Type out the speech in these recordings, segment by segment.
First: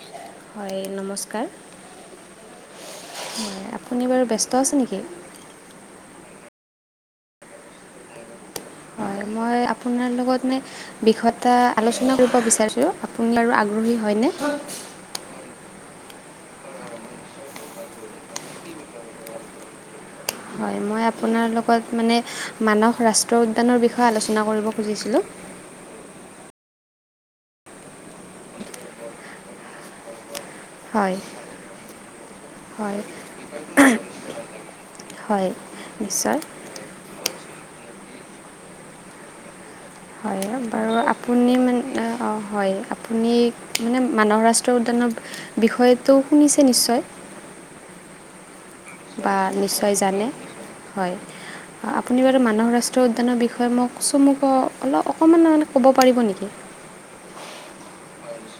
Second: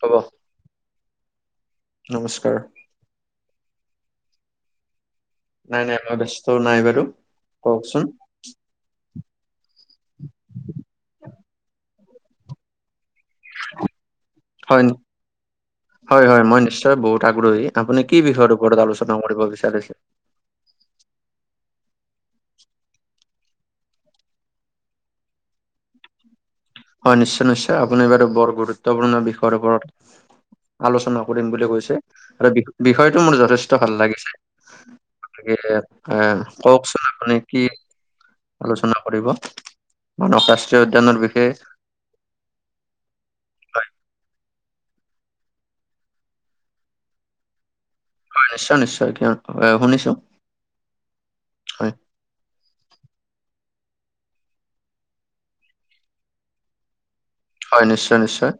হ'ব। হয় নমস্কাৰ। নমস্কাৰ। আপুনি বাৰু ব্যস্ত আছে নেকি? নাই নাই ব্যস্ত নাই বাৰু কওকচোন হয় মই আপোনাৰ লগত মানে বিষয় এটা আলোচনা কৰিব বিচাৰিছো আপুনি বাৰু আগ্ৰহী হয়নে। হয় নি- হয়, হয় মই নিশ্চয় বহুত আগ্ৰহী আপুনি কি বিষয়ৰ ওপৰত আলোচনা কৰিব বিচাৰিছে। হয়, মই আপোনাৰ লগত মানে মানস ৰাষ্ট্ৰ উদ্যানৰ বিষয়ে আলোচনা কৰিব খুজিছিলোঁ হয় নিশ্চয়, নিশ্চয় আপুনি বাৰু বৰ গুৰুত্বপূৰ্ণ বিষয়ৰ ওপৰত হয় আলোচনা কৰিম বুলি কৈছে আৰু হয় বিষয়টো মোৰ যথেষ্ট ভাল লাগিছে হয় নিশ্চয় আহ কওকচোন আপুনি কি আলোচনা কৰিব মানহ ৰাষ্ট্ৰীয় উদ্যানৰ বিষয়ে। অ', অ', হয় আপুনি মানে মান ৰাষ্ট্ৰীয় উদ্যানৰ বিষয়টো শুনিছে নিশ্চয়? হয়, নিশ্চয় নিশ্চয় কিয় বা নিশ্চয় শুনিছো। জানে হয়। হয় আপুনি বাৰু মানহ ৰাষ্ট্ৰীয় উদ্যানৰ বিষয়ে মোক চমুকৈ অলপ অকমান মানে ক'ব পাৰিব নেকি? হয়, নিশ্চয় নিশ্চয়।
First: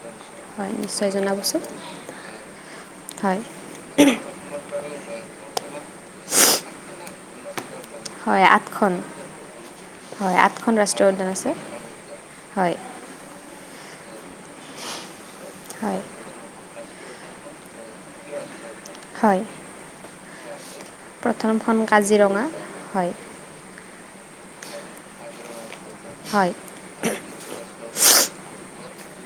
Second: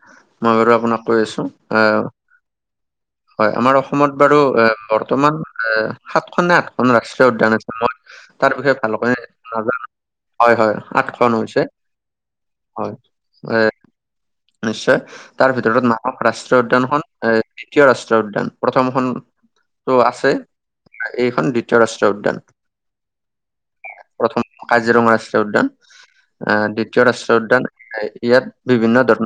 মই বাৰু হয় আপোনাক নিশ্চয় কৈ আছো, জনাবচোন হয় আমাৰ অসমত বাৰু বৰ্তমান সাতখন নে আঠখন ৰাষ্ট্ৰীয় উদ্যান আছে মই হয় তাৰ বিষয়ে আঠখন ভালকৈ নাজানো। হয় আঠখন হয় ৰাষ্ট্ৰীয় উদ্যান আঠখন আছে হৈছে। হয়। নিশ্চয় তাৰ ভিতৰত হয় মানাহ ৰাষ্ট্ৰীয় উদ্যানখন এ দ্বিতীয় ৰাষ্ট্ৰীয় উদ্যান। হয় প্ৰথমখনটো আছে এইখন প্ৰথমখন দ্বিতীয় ৰাষ্ট্ৰীয় উদ্যান। কাজিৰঙা হয় প্ৰথম কাজিৰঙা ৰাষ্ট্ৰীয় উদ্যান আহ দ্বিত ৰাষ্ট্ৰীয় উদ্যান ইয়াত বিভিন্ন ধৰ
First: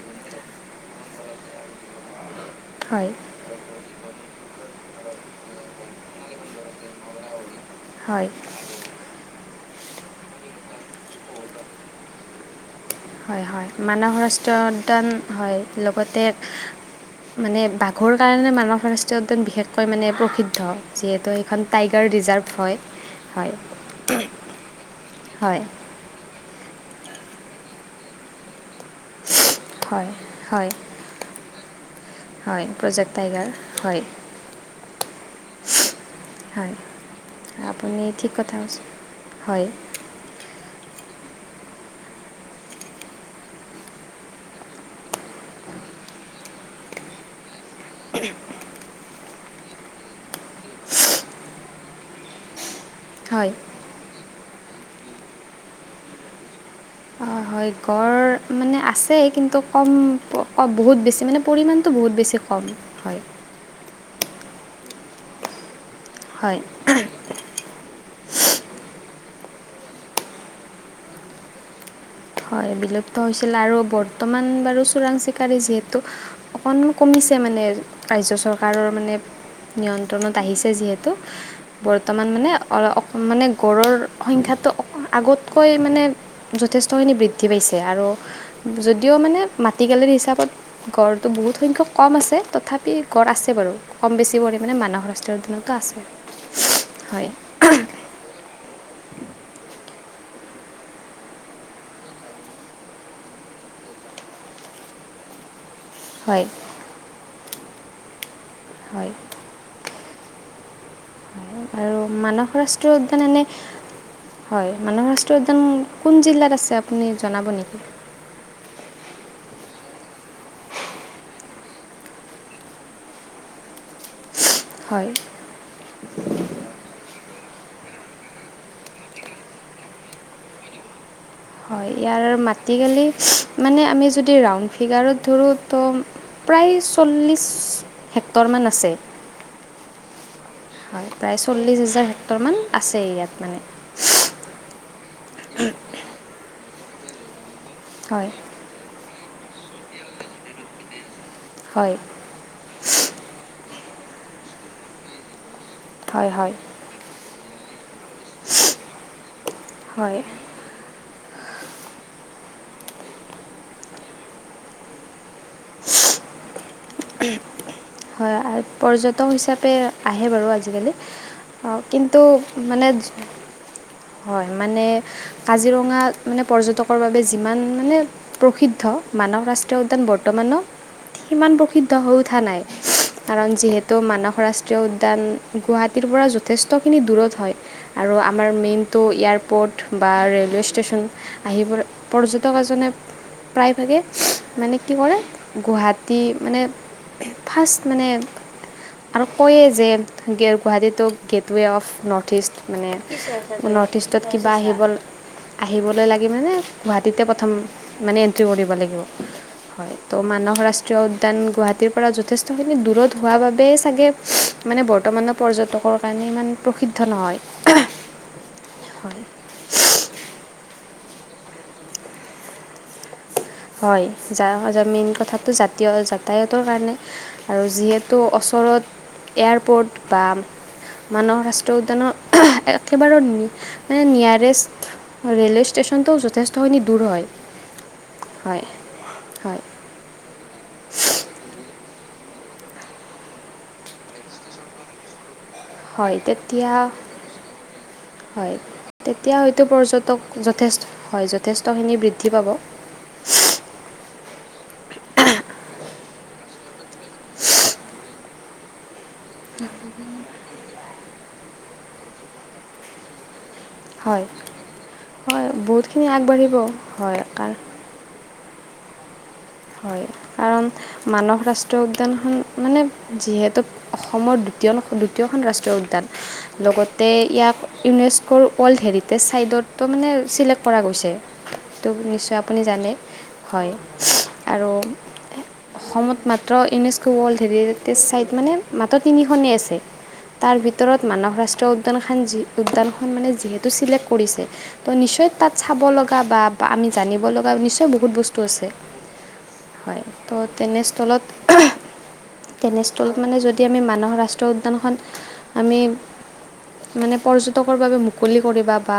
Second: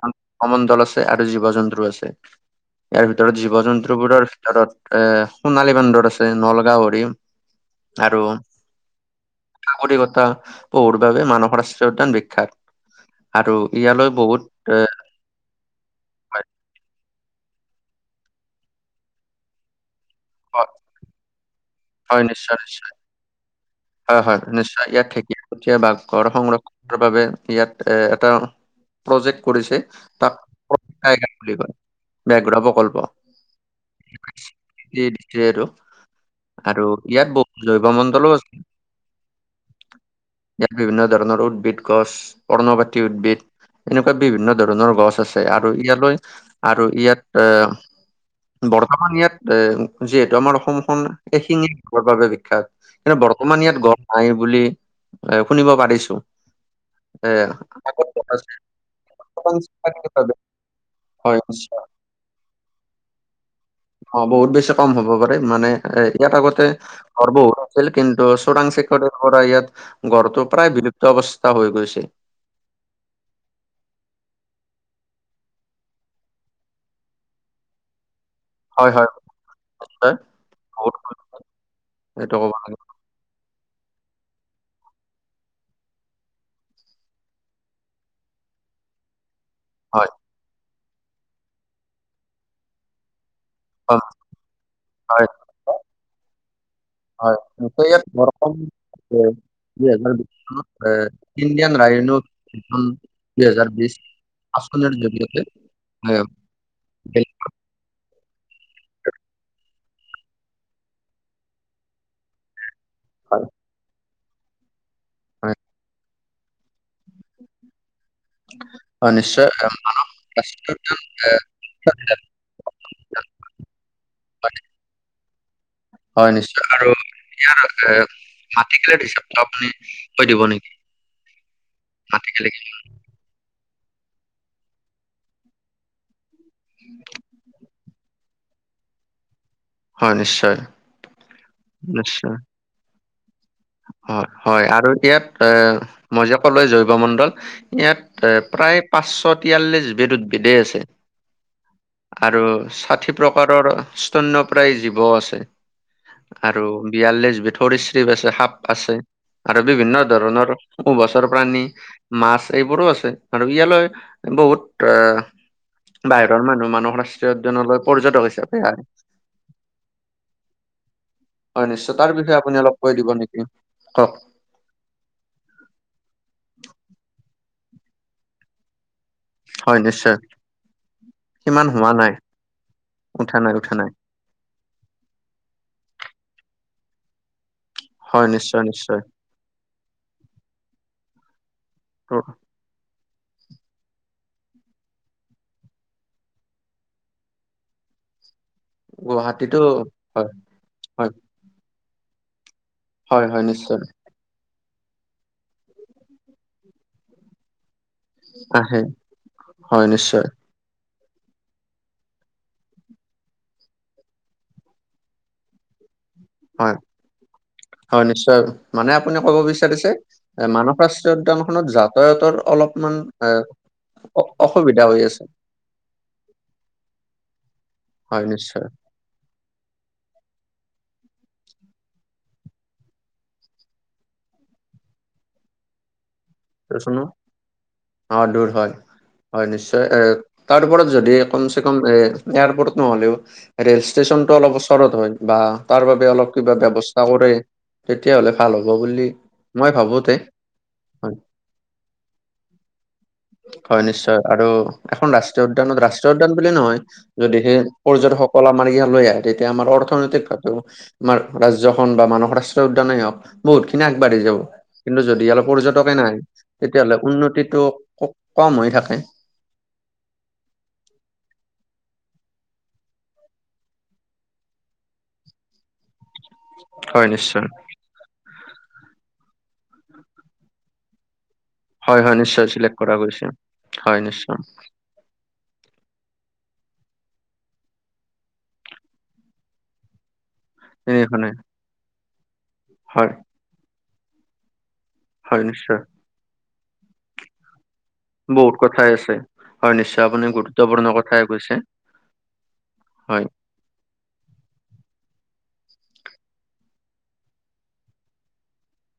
সমন্তল আছে আৰু জীৱ জন্তু আছে। ইয়াৰ ভিতৰত জীৱ জন্তু বস্তুবোৰৰ ভিতৰত এ সোণালী বান্দৰ আছে নল গাহৰি আৰু [unintelligible] বাবে মানাহ ৰাষ্ট্ৰীয় উদ্যান বিখ্যাত। হয় আৰু হয় ইয়ালৈ মানৱ বহুত ৰাষ্ট্ৰীয় এ উদ্যান হয়। লগতে হয় মানে বাঘৰ কাৰণে মানস ৰাষ্ট্ৰীয় বিশেষকৈ মানে প্ৰ নিষিদ্ধ হয় যিহেতু সেইখন টাইগাৰ হয়, ৰিজাৰ্ভ নিশ্চয় হয় নিশ্চয় হয়। হয়, হয় নিশ্চয় ইয়াত ঢেকীয়া হয় পটিয়া বাঘৰ সংৰক্ষণৰ বাবে ইয়াত এ এটা প্ৰজেক্ট কৰিছে হয় তাক হয় [unintelligible] বুলি কয় ব্যাঘ্য হয় প্ৰকল্প। প্ৰজেক্ট টাইগাৰ হয়। সেইটো হয় আৰু ইয়াত বহুত জৈৱ আপুনি ঠিক মণ্ডলো কথা আছে। কৈছে হয়। ইয়াত বিভিন্ন ধৰণৰ উদ্ভিদ গছ পৰ্ণপতি উদ্ভিদ। এনেকুৱা বিভিন্ন ধৰণৰ গছ আছে, আৰু ইয়ালৈ আৰু ইয়াত আহ বৰ্তমান ইয়াত এ যিহেতু আমাৰ অসমখন এ শিঙীয়া গড়ৰ বাবে বিখ্যাত। কিন্তু হয় বৰ্তমান ইয়াত গড় নাই বুলি এ শুনিব পাৰিছো। এ অ', হয়, আগত গড় পঞ্চাছ মানে আছে কিন্তু শতাংশ কম বহুত বেছি হয় মানে নিশ্চয়। পৰিমাণতটো বহুত বেছি কম হয়। অ', বহুত বেছি কম হ'ব পাৰে মানে এ ইয়াত আগতে হয় ঘৰ বহুত আছিল কিন্তু চোৰাং চিকাৰী পৰা ইয়াত গঁড়টো প্ৰায় বিলুপ্ত অৱস্থা হৈ গৈছে। হয়, বিলুপ্ত হৈছিল আৰু বৰ্তমান বাৰু চোৰাং চিকাৰী যিহেতু অকনমান কমিছে মানে কাৰ্য কাৰৰ হয় হয় মানে নিশ্চয় নিয়ন্ত্ৰণত আহিছে বহুত যিহেতু বৰ্তমান এইটো মানে ক'ব লাগে অ মানে গঁড়ৰ সংখ্যাটো অ' আগতকৈ মানে যথেষ্ট খিনি বৃদ্ধি পাইছে আৰু যদিও মানে হয় মাটিকালিৰ হিচাপত গঁড়টো বহুত সংখ্যক কম আছে তথাপি গঁড় আছে বাৰু। হয় কম বেছি পৰিমাণে মানাহ হয় ৰাষ্ট্ৰীয় উদ্যানতো আছে হয়। আ ইয়াত বৰ দুহেজাৰ বিশ চনত এ ইণ্ডিয়ান ৰাইন' এখন দুহেজাৰ বিশ আসনৰ জৰিয়তে। হয়। বেলেগ হয়। আৰু মানস ৰাষ্ট্ৰীয় উদ্যান এনে হয় হয় মানাহ ৰাষ্ট্ৰীয় হয় উদ্যান কোন জিলাত আছে আপুনি জনাব নেকি? অ', নিশ্চয় মানস ৰাষ্ট্ৰীয় উদ্যান [unintelligible] হয়। হয়, নিশ্চয় আৰু ইয়াৰ এ মাটি কালি হিচাপটো আপুনি কৈ দিব নেকি? হয় ইয়াৰ মাটিকালি মানে আমি যদি ৰাউণ্ড ফিগাৰত ধৰোঁ তো। প্ৰায় চল্লিছ হেক্টৰমান আছে। হয় নিশ্চয় হয় প্ৰায় চল্লিশ হাজাৰ নিশ্চয় হেক্টৰ মান আছে ইয়াত মানে। হয় হয় আৰু এতিয়াত এ মই যে কলো জৈৱ মণ্ডল। ইয়াত হয় প্ৰায় পাঁচশ তিয়াল্লিছবিদ উদ্ভিদে আছে হয় আৰু ষাঠি প্ৰকাৰৰ স্তন প্ৰায় জীৱও আছে হয় হয় আৰু বিয়াল্লিছ ভথৰি শ্ৰিপ আছে সাপ আছে আৰু বিভিন্ন হয় ধৰণৰ উভচৰ প্ৰাণী মাছ এইবোৰো আছে আৰু ইয়ালৈ বহুত আহ বাহিৰৰ মানুহ মানুহ হয় আৰু পৰ্যটন হিচাপে আহে বাৰু আজিকালি হয় অ নিশ্চয়, তাৰ কিন্তু বিষয়ে আপুনি অলপ মানে কৈ দিব নেকি? কওক, হয় মানে কাজিৰঙা মানে পৰ্যটকৰ বাবে যিমান মানে প্ৰসিদ্ধ মানৱ ৰাষ্ট্ৰীয় হয় উদ্যান নিশ্চয়, বৰ্তমানত সিমান প্ৰসিদ্ধ হৈ উঠা নাই উঠা কাৰণ নাই উঠা নাই, যিহেতু মানস ৰাষ্ট্ৰীয় ৰাষ্ট্ৰীয় উদ্যান গুৱাহাটীৰ পৰা যথেষ্টখিনি দূৰত হয় আৰু হয় আমাৰ নিশ্চয় নিশ্চয়। মেইনটো ইয়াৰ এয়াৰপ'ৰ্ট বা ৰে'লৱে ষ্টেচন আহিব তো কোৱা জনে প্ৰায়ভাগে মানে কি কৰে গুৱাহাটী মানে ফাৰ্ষ্ট মানে আৰু গুৱাহাটীতো কয়ে যে হয় গুৱাহাটীতো হয় gate gateway of north east মানে হয় হয় নিশ্চয় নৰ্থ ইষ্ট কিবা আহিব আহিবলৈ লাগি মানে গুৱাহাটীতে প্ৰথম মানে এন্ট্ৰি কৰিব আহে লাগিব হয় ত মানস ৰাষ্ট্ৰীয় উদ্যান গুৱাহাটী পৰা যথেষ্টখিনি দূৰত হোৱা বাবে চাগে মানে বৰ্তমানৰ পৰ্যটকৰ প্ৰাণী ইমান হয়। প্ৰসিদ্ধ নহয় হয় নিশ্চয় মানে আপুনি হয় ক'ব বিচাৰিছে এ মানৱ শাস্ত্ৰীয় উদ্যান খত যাতায়াতৰ অলপমান এ হয় অ অসুবিধা যাৰ হৈ মেইন আছে কথাটো জাতীয় যাতায়তৰ কাৰণে আৰু যিহেতু হয় নিশ্চয় ওচৰত এয়াৰপৰ্ট বা মানৱ ৰাষ্ট্ৰীয় উদ্যানৰ একেবাৰে মানে নিয়াৰেষ্ট ৰেলৱে ষ্টেশচনটোও যথেষ্টখিনি দেচোনো দূৰ হয় অ দূৰ হয় হয় নিশ্চয় এ তাৰ ওপৰত যদি কমচে কম এ এয়াৰপৰ্ট নহ'লেও ৰেল ষ্টেশচন টো অলপ ওচৰত হয় বা তাৰ বাবে হয় অলপ কিবা তেতিয়া ব্যৱস্থা কৰে তেতিয়াহ'লে ভাল হয় হ'ব বুলি তেতিয়া হয়তো মই ভাবোতে পৰ্যটক যথেষ্ট হয় যথেষ্ট যথেষ্ট খিনি বৃদ্ধি পাব হয় নিশ্চয় আৰু এখন ৰাষ্ট্ৰীয় উদ্যানত ৰাষ্ট্ৰীয় উদ্যান বুলি নহয় যদি সেই পৰ্যটকসকল আমাৰ ইয়াত লৈ আহে তেতিয়া আমাৰ অৰ্থনৈতিক ভাৱে ৰাজ্যখন বা মানস ৰাষ্ট্ৰ উদ্যানেই হওক বহুতখিনি আগবাঢ়ি হয় যাব কিন্তু যদি হয় পৰ্যটকে বহুতখিনি নাই আগবাঢ়িব তেতিয়াহ'লে হয় কাৰণ উন্নতিটো কম হৈ থাকে হয় কাৰণ মানৱ ৰাষ্ট্ৰীয় উদ্যানখন মানে যিহেতু অসমৰ দ্বিতীয় দ্বিতীয়খন ৰাষ্ট্ৰীয় উদ্যান হয় লগতে নিশ্চয় ইয়াক ইউনেস্ক ৱৰ্ল্ড হেৰিটেজ চাইটতটো মানে চিলেক্ট কৰা গৈছে টো হয় হয় নিশ্চয় আপুনি চিলেক্ট জানে কৰা গৈছে হয় আৰু অসমত মাত্ৰ ইউনেস্কো ৱৰ্ল্ড হেৰিেজ চাই মানে মাত্ৰ তিনিখনেই আছে তাৰ ভিতৰত তিনিখনে মানৱ ৰাষ্ট্ৰীয় উদ্যান খেন উদ্যান খন হয় মানে যিহেতু চিলেক্ট কৰিছে নিশ্চয় তাত চাব লগা বা আমি জানিব লগা নিশ্চয় বহুত বস্তু আছে কথাই হয় নিশ্চয় আপুনি ত গুৰুত্বপূৰ্ণ তেনেস্থলত কথাই কৈছে হয় মানে যদি এতিয়া আমি মানুহৰ ৰাষ্ট্ৰীয় উদ্যানখন আমি মানে পৰ্যটকৰ বাবে মুকলি কৰিব বা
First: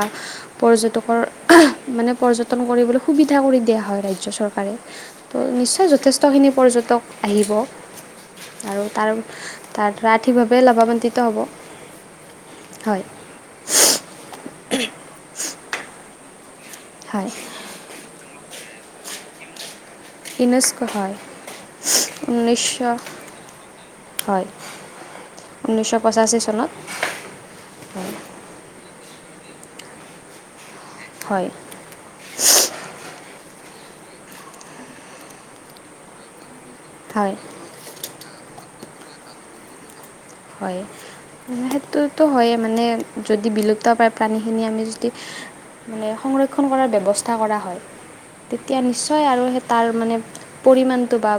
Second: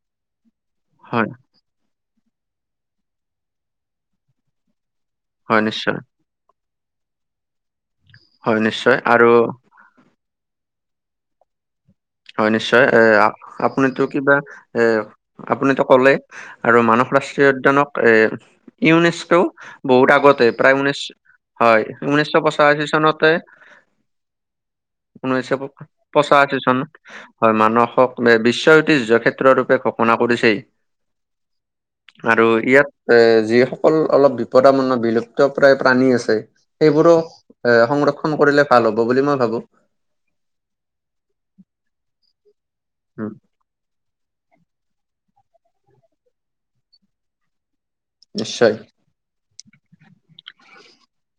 হয় পৰ্যটকৰ মানে পৰ্যটন কৰিবলৈ সুবিধা কৰি দিয়া হয় ৰাজ্য চৰকাৰে। ত' নিশ্চয় যথেষ্টখিনি পৰ্যটক আহিব হয় আৰু নিশ্চয় তাৰ তাৰপৰা ঠিকভাৱে লাভৱান্বিত হ'ব। হয় নিশ্চয় এ হয় আ-আপুনিতো কিবা এ আপুনিতো ক'লে। আৰু মানস হয় ৰাষ্ট্ৰীয় উদ্যানক এ ইউনেস্কও বহুত আগ আগতে প্ৰায় ইউনেস্ক' ঊনৈ হয় হয় ঊনৈছশ পঁচাশী চনতে। হয় ঊনৈশ ঊনৈছশ পচা পঁচাশী আছে চনত হয় মানসক হয় বিশ্ব ঐতিহ্য কেত্ৰ ৰূপে ঘোষণা কৰিছেই। হয়। আৰু ইয়াত এ যিসকল অলপ বিপদাম বিলুপ্ত প্ৰায় প্ৰাণী আছে। সেইবোৰো হয় এ সংৰক্ষণ কৰিলে ভাল হ'ব বুলি মই ভাবো। হয়, সেইটোতো হয় মানে উম যদি বিলু ত' প্ৰাণীখিনি আমি যদি মানে সংৰক্ষণ কৰাৰ ব্যৱস্থা কৰা হয়। নিশ্চয় তেতিয়া নিশ্চয় আৰু সেই তাৰ মানে পৰিমানটো বা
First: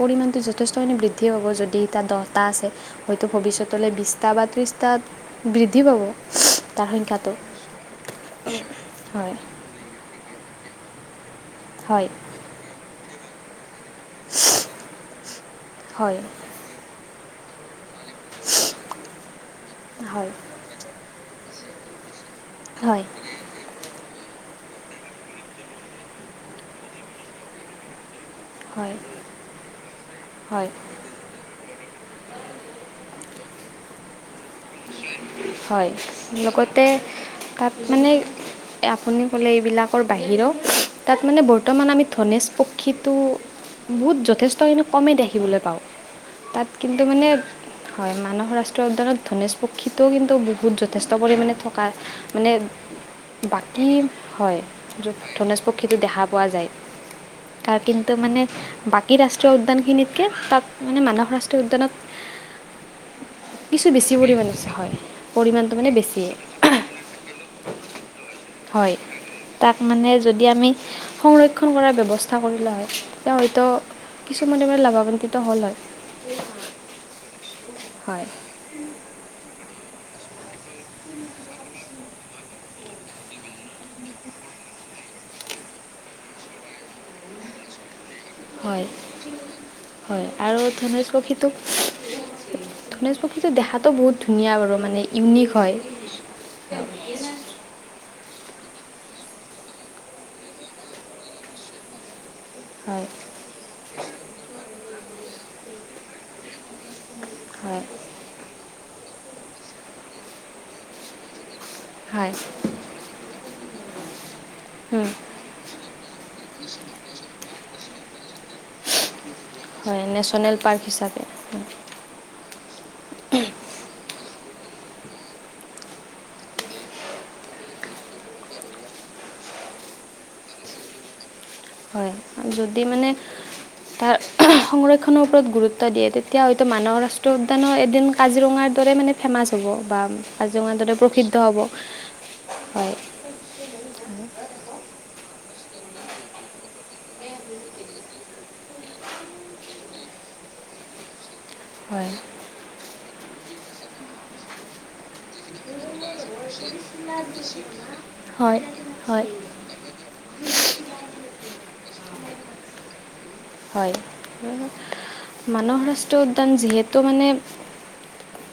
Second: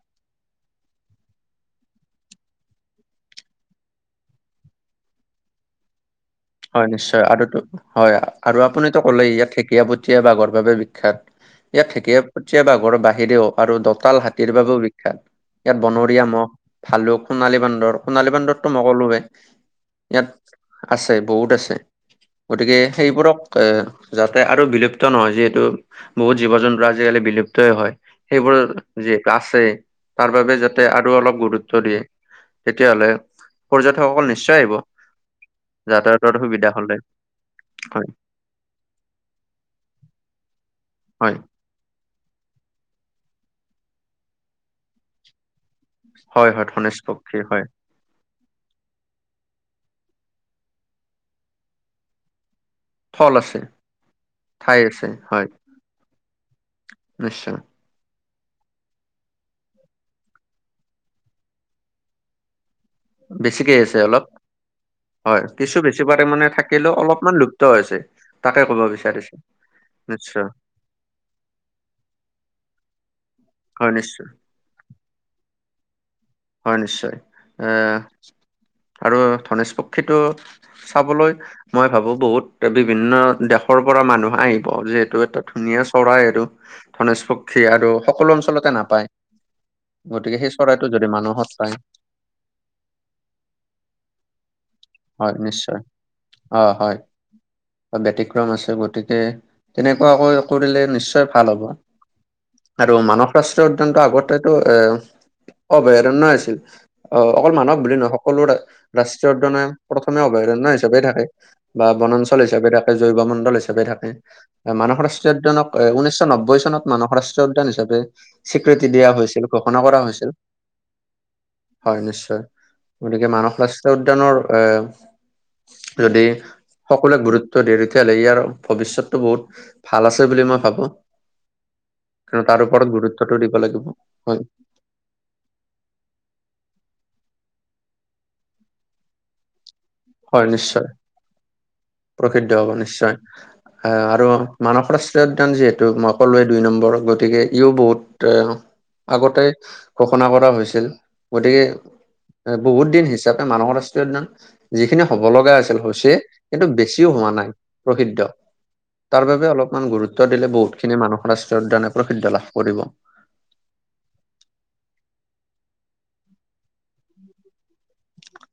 পৰিমণটো যথেষ্টখিনি বৃদ্ধি হব যদি তাত দহটা আছে। হয়তো ভৱিষ্যতলৈ বিছটা বা ত্ৰিছটাত বৃদ্ধি পাব। হয় তাৰ নিশ্চয় সংখ্যাটো আৰুটো হয় আৰু আপুনিতো ক'লেই হয় ইয়াত থিক ঢেঁকীয়াপতীয়া বাঘৰ বাবে বিখ্যাত, ইয়াত হয় ঢেঁকীয়াপতীয়া বাঘৰ বাহিৰেও আৰু দতাল হাতীৰ বাবেও বিখ্যাত, ইয়াত হয় বনৰীয়া মহ ভালুক সোণালী বান্দৰ সোণালী বান্দতটো নকলোৱে, ইয়াত হয় আছে বহুত আছে। গতিকে হয় সেইবোৰক এ যাতে আৰু বিলুপ্ত নহয় যিহেতু বহুত জীৱ জন্তু আজিকালি বিলুপ্তই হয়। সেইবোৰ হয় যিহেত আছে তাৰ বাবে হয় যাতে অলপ গুৰুত্ব দিয়ে, তেতিয়াহ'লে পৰ্যটকসকল নিশ্চয় আহিব। হয়, যাতায়াতৰ সুবিধা লগতে হ'লে তাত হয় মানে আপুনি কলে এইবিলাকৰ বাহিও তাত হয়। মানে বৰ বৰ্তমান আমি ধনেশ পক্ষীটো বহুত যথেষ্টখিনি কমেই দেখিবলৈ পাওঁ। হয় হয় তাত ধনেশ কিন্তু মানে পক্ষী হয় মানস ৰাষ্ট্ৰীয় উদ্যানত ধনেশ সক্ষীিতও কিন্তু বহুত যথেষ্ট পৰিমাণে থকা মানে ফল আছে বাকী হয় ঠাই আছে হয় ধনেজ পক্ষীতো দেখা পোৱা যায়, নিশ্চয় তাৰ কিন্তু মানে বাকী ৰাষ্ট্ৰীয় উদ্যান খিনিতকে তাত মানে মানস ৰাষ্ট্ৰীয় উদ্যানত বেছিকে কিছু আছে বেছি অলপ, পৰিমাণে হয় পৰিমাণটো কিছু মানে বেছি পাৰে মানে বেছিয়ে থাকিলেও অলপমান লুপ্ত হৈছে। তাকে ক'ব হয়, বিচাৰিছো তাক মানে যদি নিশ্চয় আমি সংৰক্ষণ কৰাৰ ব্যৱস্থা কৰিলে হয় তেওঁ হয়তো হয় নিশ্চয় কিছু [unintelligible] লাভৱান্বিত হ'ল হয়। হয় নিশ্চয়, এ আৰু ধনেশ পক্ষীটো চাবলৈ মই ভাবো বহুত বিভিন্ন দেশৰ পৰা মানুহ আহিব যিহেতু এটা ধুনীয়া চৰাই আৰু। ধনেশ পক্ষী আৰু সকলো অঞ্চলতে হয়, নাপায় হয়, গতিকে সেই আৰু চৰাইটো ধনেশ যদি পক্ষী তো মানুহত পায় ধনেশ পক্ষীটো দেখাতটো বহুত ধুনীয়া বাৰু মানে ইউনিক হয়। অ' হয়। ব্যতিক্ৰম আছে গতিকে তেনেকুৱাকৈ কৰিলে নিশ্চয় ভাল হ'ব। [inaudible] আৰু মানৱ ৰাষ্ট্ৰীয় উদ্যানটো আগতেতো এ অভয়াৰণয় আছিল। অ' অকল মানৱ হয় বুলি নহয় সকলো ৰাষ্ট্ৰীয় উদয়নে প্ৰথমে অভয়াৰণ্য হিচাপে থাকে। বা হয় বনাঞ্চল হিচাপে থাকে জৈৱ মণ্ডল হিচাপে থাকে উম, মানসৰ ৰাষ্টীয় উদ্যানক ঊনৈশ নব্বৈ চনত মানস ৰাষ্ট্ৰীয় উদ্যান হিচাপে স্বীকৃতি দিয়া হৈছিল ঘোষণা কৰা হৈছিল। নেল পাৰ্ক হিচাপে। হয় নিশ্চয়, গতিকে মানস ৰাষ্ট্ৰীয় উদ্যানৰ এ। যদি সকলোৱে গুৰুত্ব দিয়ে, তেতিয়াহ'লে ইয়াৰ ভৱিষ্যতটো বহুত। ভাল আছে বুলি মই ভাবোঁ। হয়, যদি মানে গুৰুত্বটো দিব লাগিব। তাৰ হয় সংৰক্ষণ - খনৰ ওপৰত গুৰুত্ব দিয়ে, তেতিয়া হয়তো মানাহ ৰাষ্ট্ৰীয় উদ্যানো এদিন কাজিৰঙাৰ দৰে মানে ফেমাছ হ'ব বা হয় কাজিৰঙাৰ নিশ্চয় দৰে প্ৰসিদ্ধ হ'ব, প্ৰসিদ্ধ হ'ব হয়। নিশ্চয়। আৰু মানাহ ৰাষ্ট্ৰীয় উদ্যান যিহেতু মই ক'লোৱেই দুই নম্বৰ, গতিকে ইও বহুত এ আগতে ঘোষণা কৰা হৈছিল, গতিকে হয়। বহুত দিন হিচাপে মানাহ ৰাষ্ট্ৰীয় উদ্যান যিখিনি হব লগা আছিল, হৈছে সেইটো বেছিও হোৱা নাই। প্ৰসিদ্ধ, হয় তাৰ হয় বাবে অলপমান গুৰুত্ব দিলে বহুত খিনি মানাহ ৰাষ্ট্ৰীয় উদ্যানে প্ৰসিদ্ধ লাভ কৰিব। হয়, মানাহ ৰাষ্ট্ৰীয় উদ্যান যিহেতু মানে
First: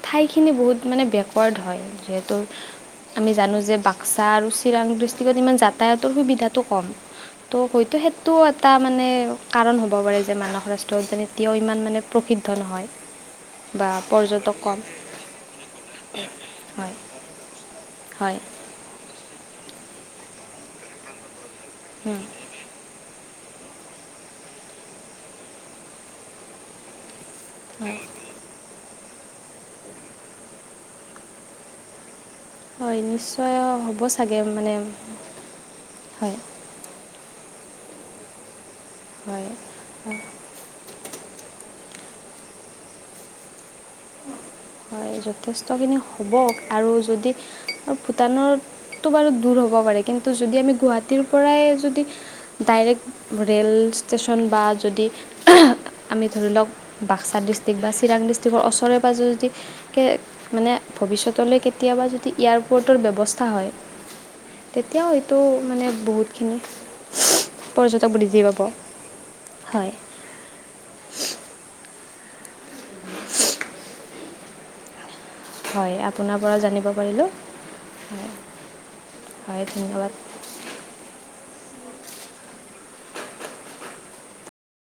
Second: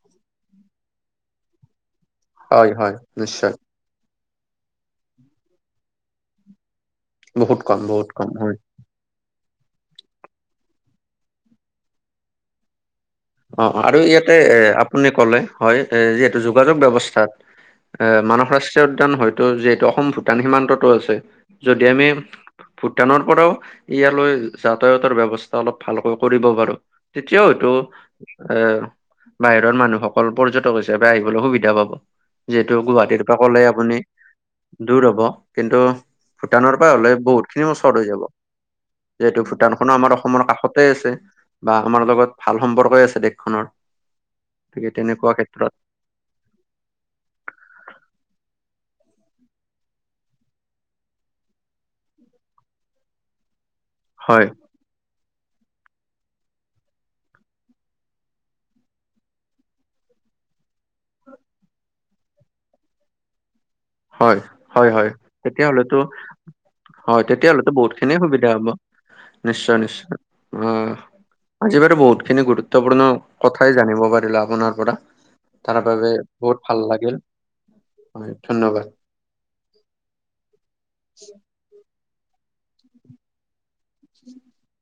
ঠাইখিনি বহুত মানে বেকৱাৰ্ড হয়, যিহেতু হয় হয় আমি নিশ্চয় জানো যে বাক্সা আৰু চিৰাং ডিষ্ট্ৰিক ইমান যাতায়াতৰ সুবিধাটো কম। বহুত ত' কম হয়তো বহুত কম সেইটো হয় এটা মানে, কাৰণ হ'ব পাৰে যে মানাহ ৰাষ্ট্ৰীয় উদ্যান এতিয়াও ইমান মানে প্ৰসিদ্ধ নহয়। অ', বা আৰু ইয়াতে পৰ্যটক এ কম আপুনি কলে হয়, এ যিহেতু যোগাযোগ হয় ব্যৱস্থাত এ হয় মানাহ ৰাষ্ট্ৰীয় উদ্যান হয়তো যিহেতু অসম ভূটান সীমান্ততো আছে, যদি আমি ভূটানৰ পৰাও ইয়ালৈ যাতায়াতৰ ব্যৱস্থা অলপ ভালকৈ কৰিব পাৰো এতিয়াও হইতো হয় এ বাহিৰৰ মানুহসকল পৰ্যটক হিচাপে আহিবলৈ সুবিধা পাব। যিহেতু হয় গুৱাহাটীৰ পৰা নিশ্চয় গ'লে আপুনি হ'ব চাগে মানে দূৰ হ'ব কিন্তু হয় ভূটানৰ হ'লে বহুত খিনি ওচৰ হৈ যাব। যিহেতু ভূটানখনো আমাৰ হয় অসমৰ কাষতে আছে। বা আমাৰ লগত ভাল সম্পৰ্কই আছে দেশখনৰ, গতিকে হয় তেনেকুৱা ক্ষেত্ৰত। যথেষ্টখিনি হ'ব আৰু যদি ভূটানৰ বাৰু দূৰ হ'ব পাৰে, কিন্তু যদি আমি গুৱাহাটীৰ পৰাই যদি ডাইৰেক্ট ৰে'ল ষ্টেচন হয় বা যদি, আমি ধৰি লওক বাক্সা ডিষ্ট্ৰিক্ বা চিৰাং ডিষ্ট্ৰ্ৰক ওচৰৰে-পাজৰে যদি মানে ভৱিষ্যতলৈ কেতিয়াবা যদি এয়াৰপৰ্টৰ ব্যৱস্থা হয়। হয়', হয়', তেতিয়া হয়' হয়তো মানে তেতিয়াহ'লেতো বহুতখিনি অ', তেতিয়াহলেতো বহুত পৰ্যটক খিনিয়ে বৃদ্ধি সুবিধা পাব হ'ব। নিশ্চয়, হয় নিশ্চয় অ'। আজি বাৰু বহুত খিনি গুৰুত্বপূৰ্ণ কথাই জানিব পাৰিলোঁ আপোনাৰ পৰা। তাৰ হয় বাবে আপোনাৰ পৰা বহুত ভাল জানিব লাগিল। পাৰিলোঁ হয়, ধন্যবাদ। হয় ধন্যবাদ। উম্,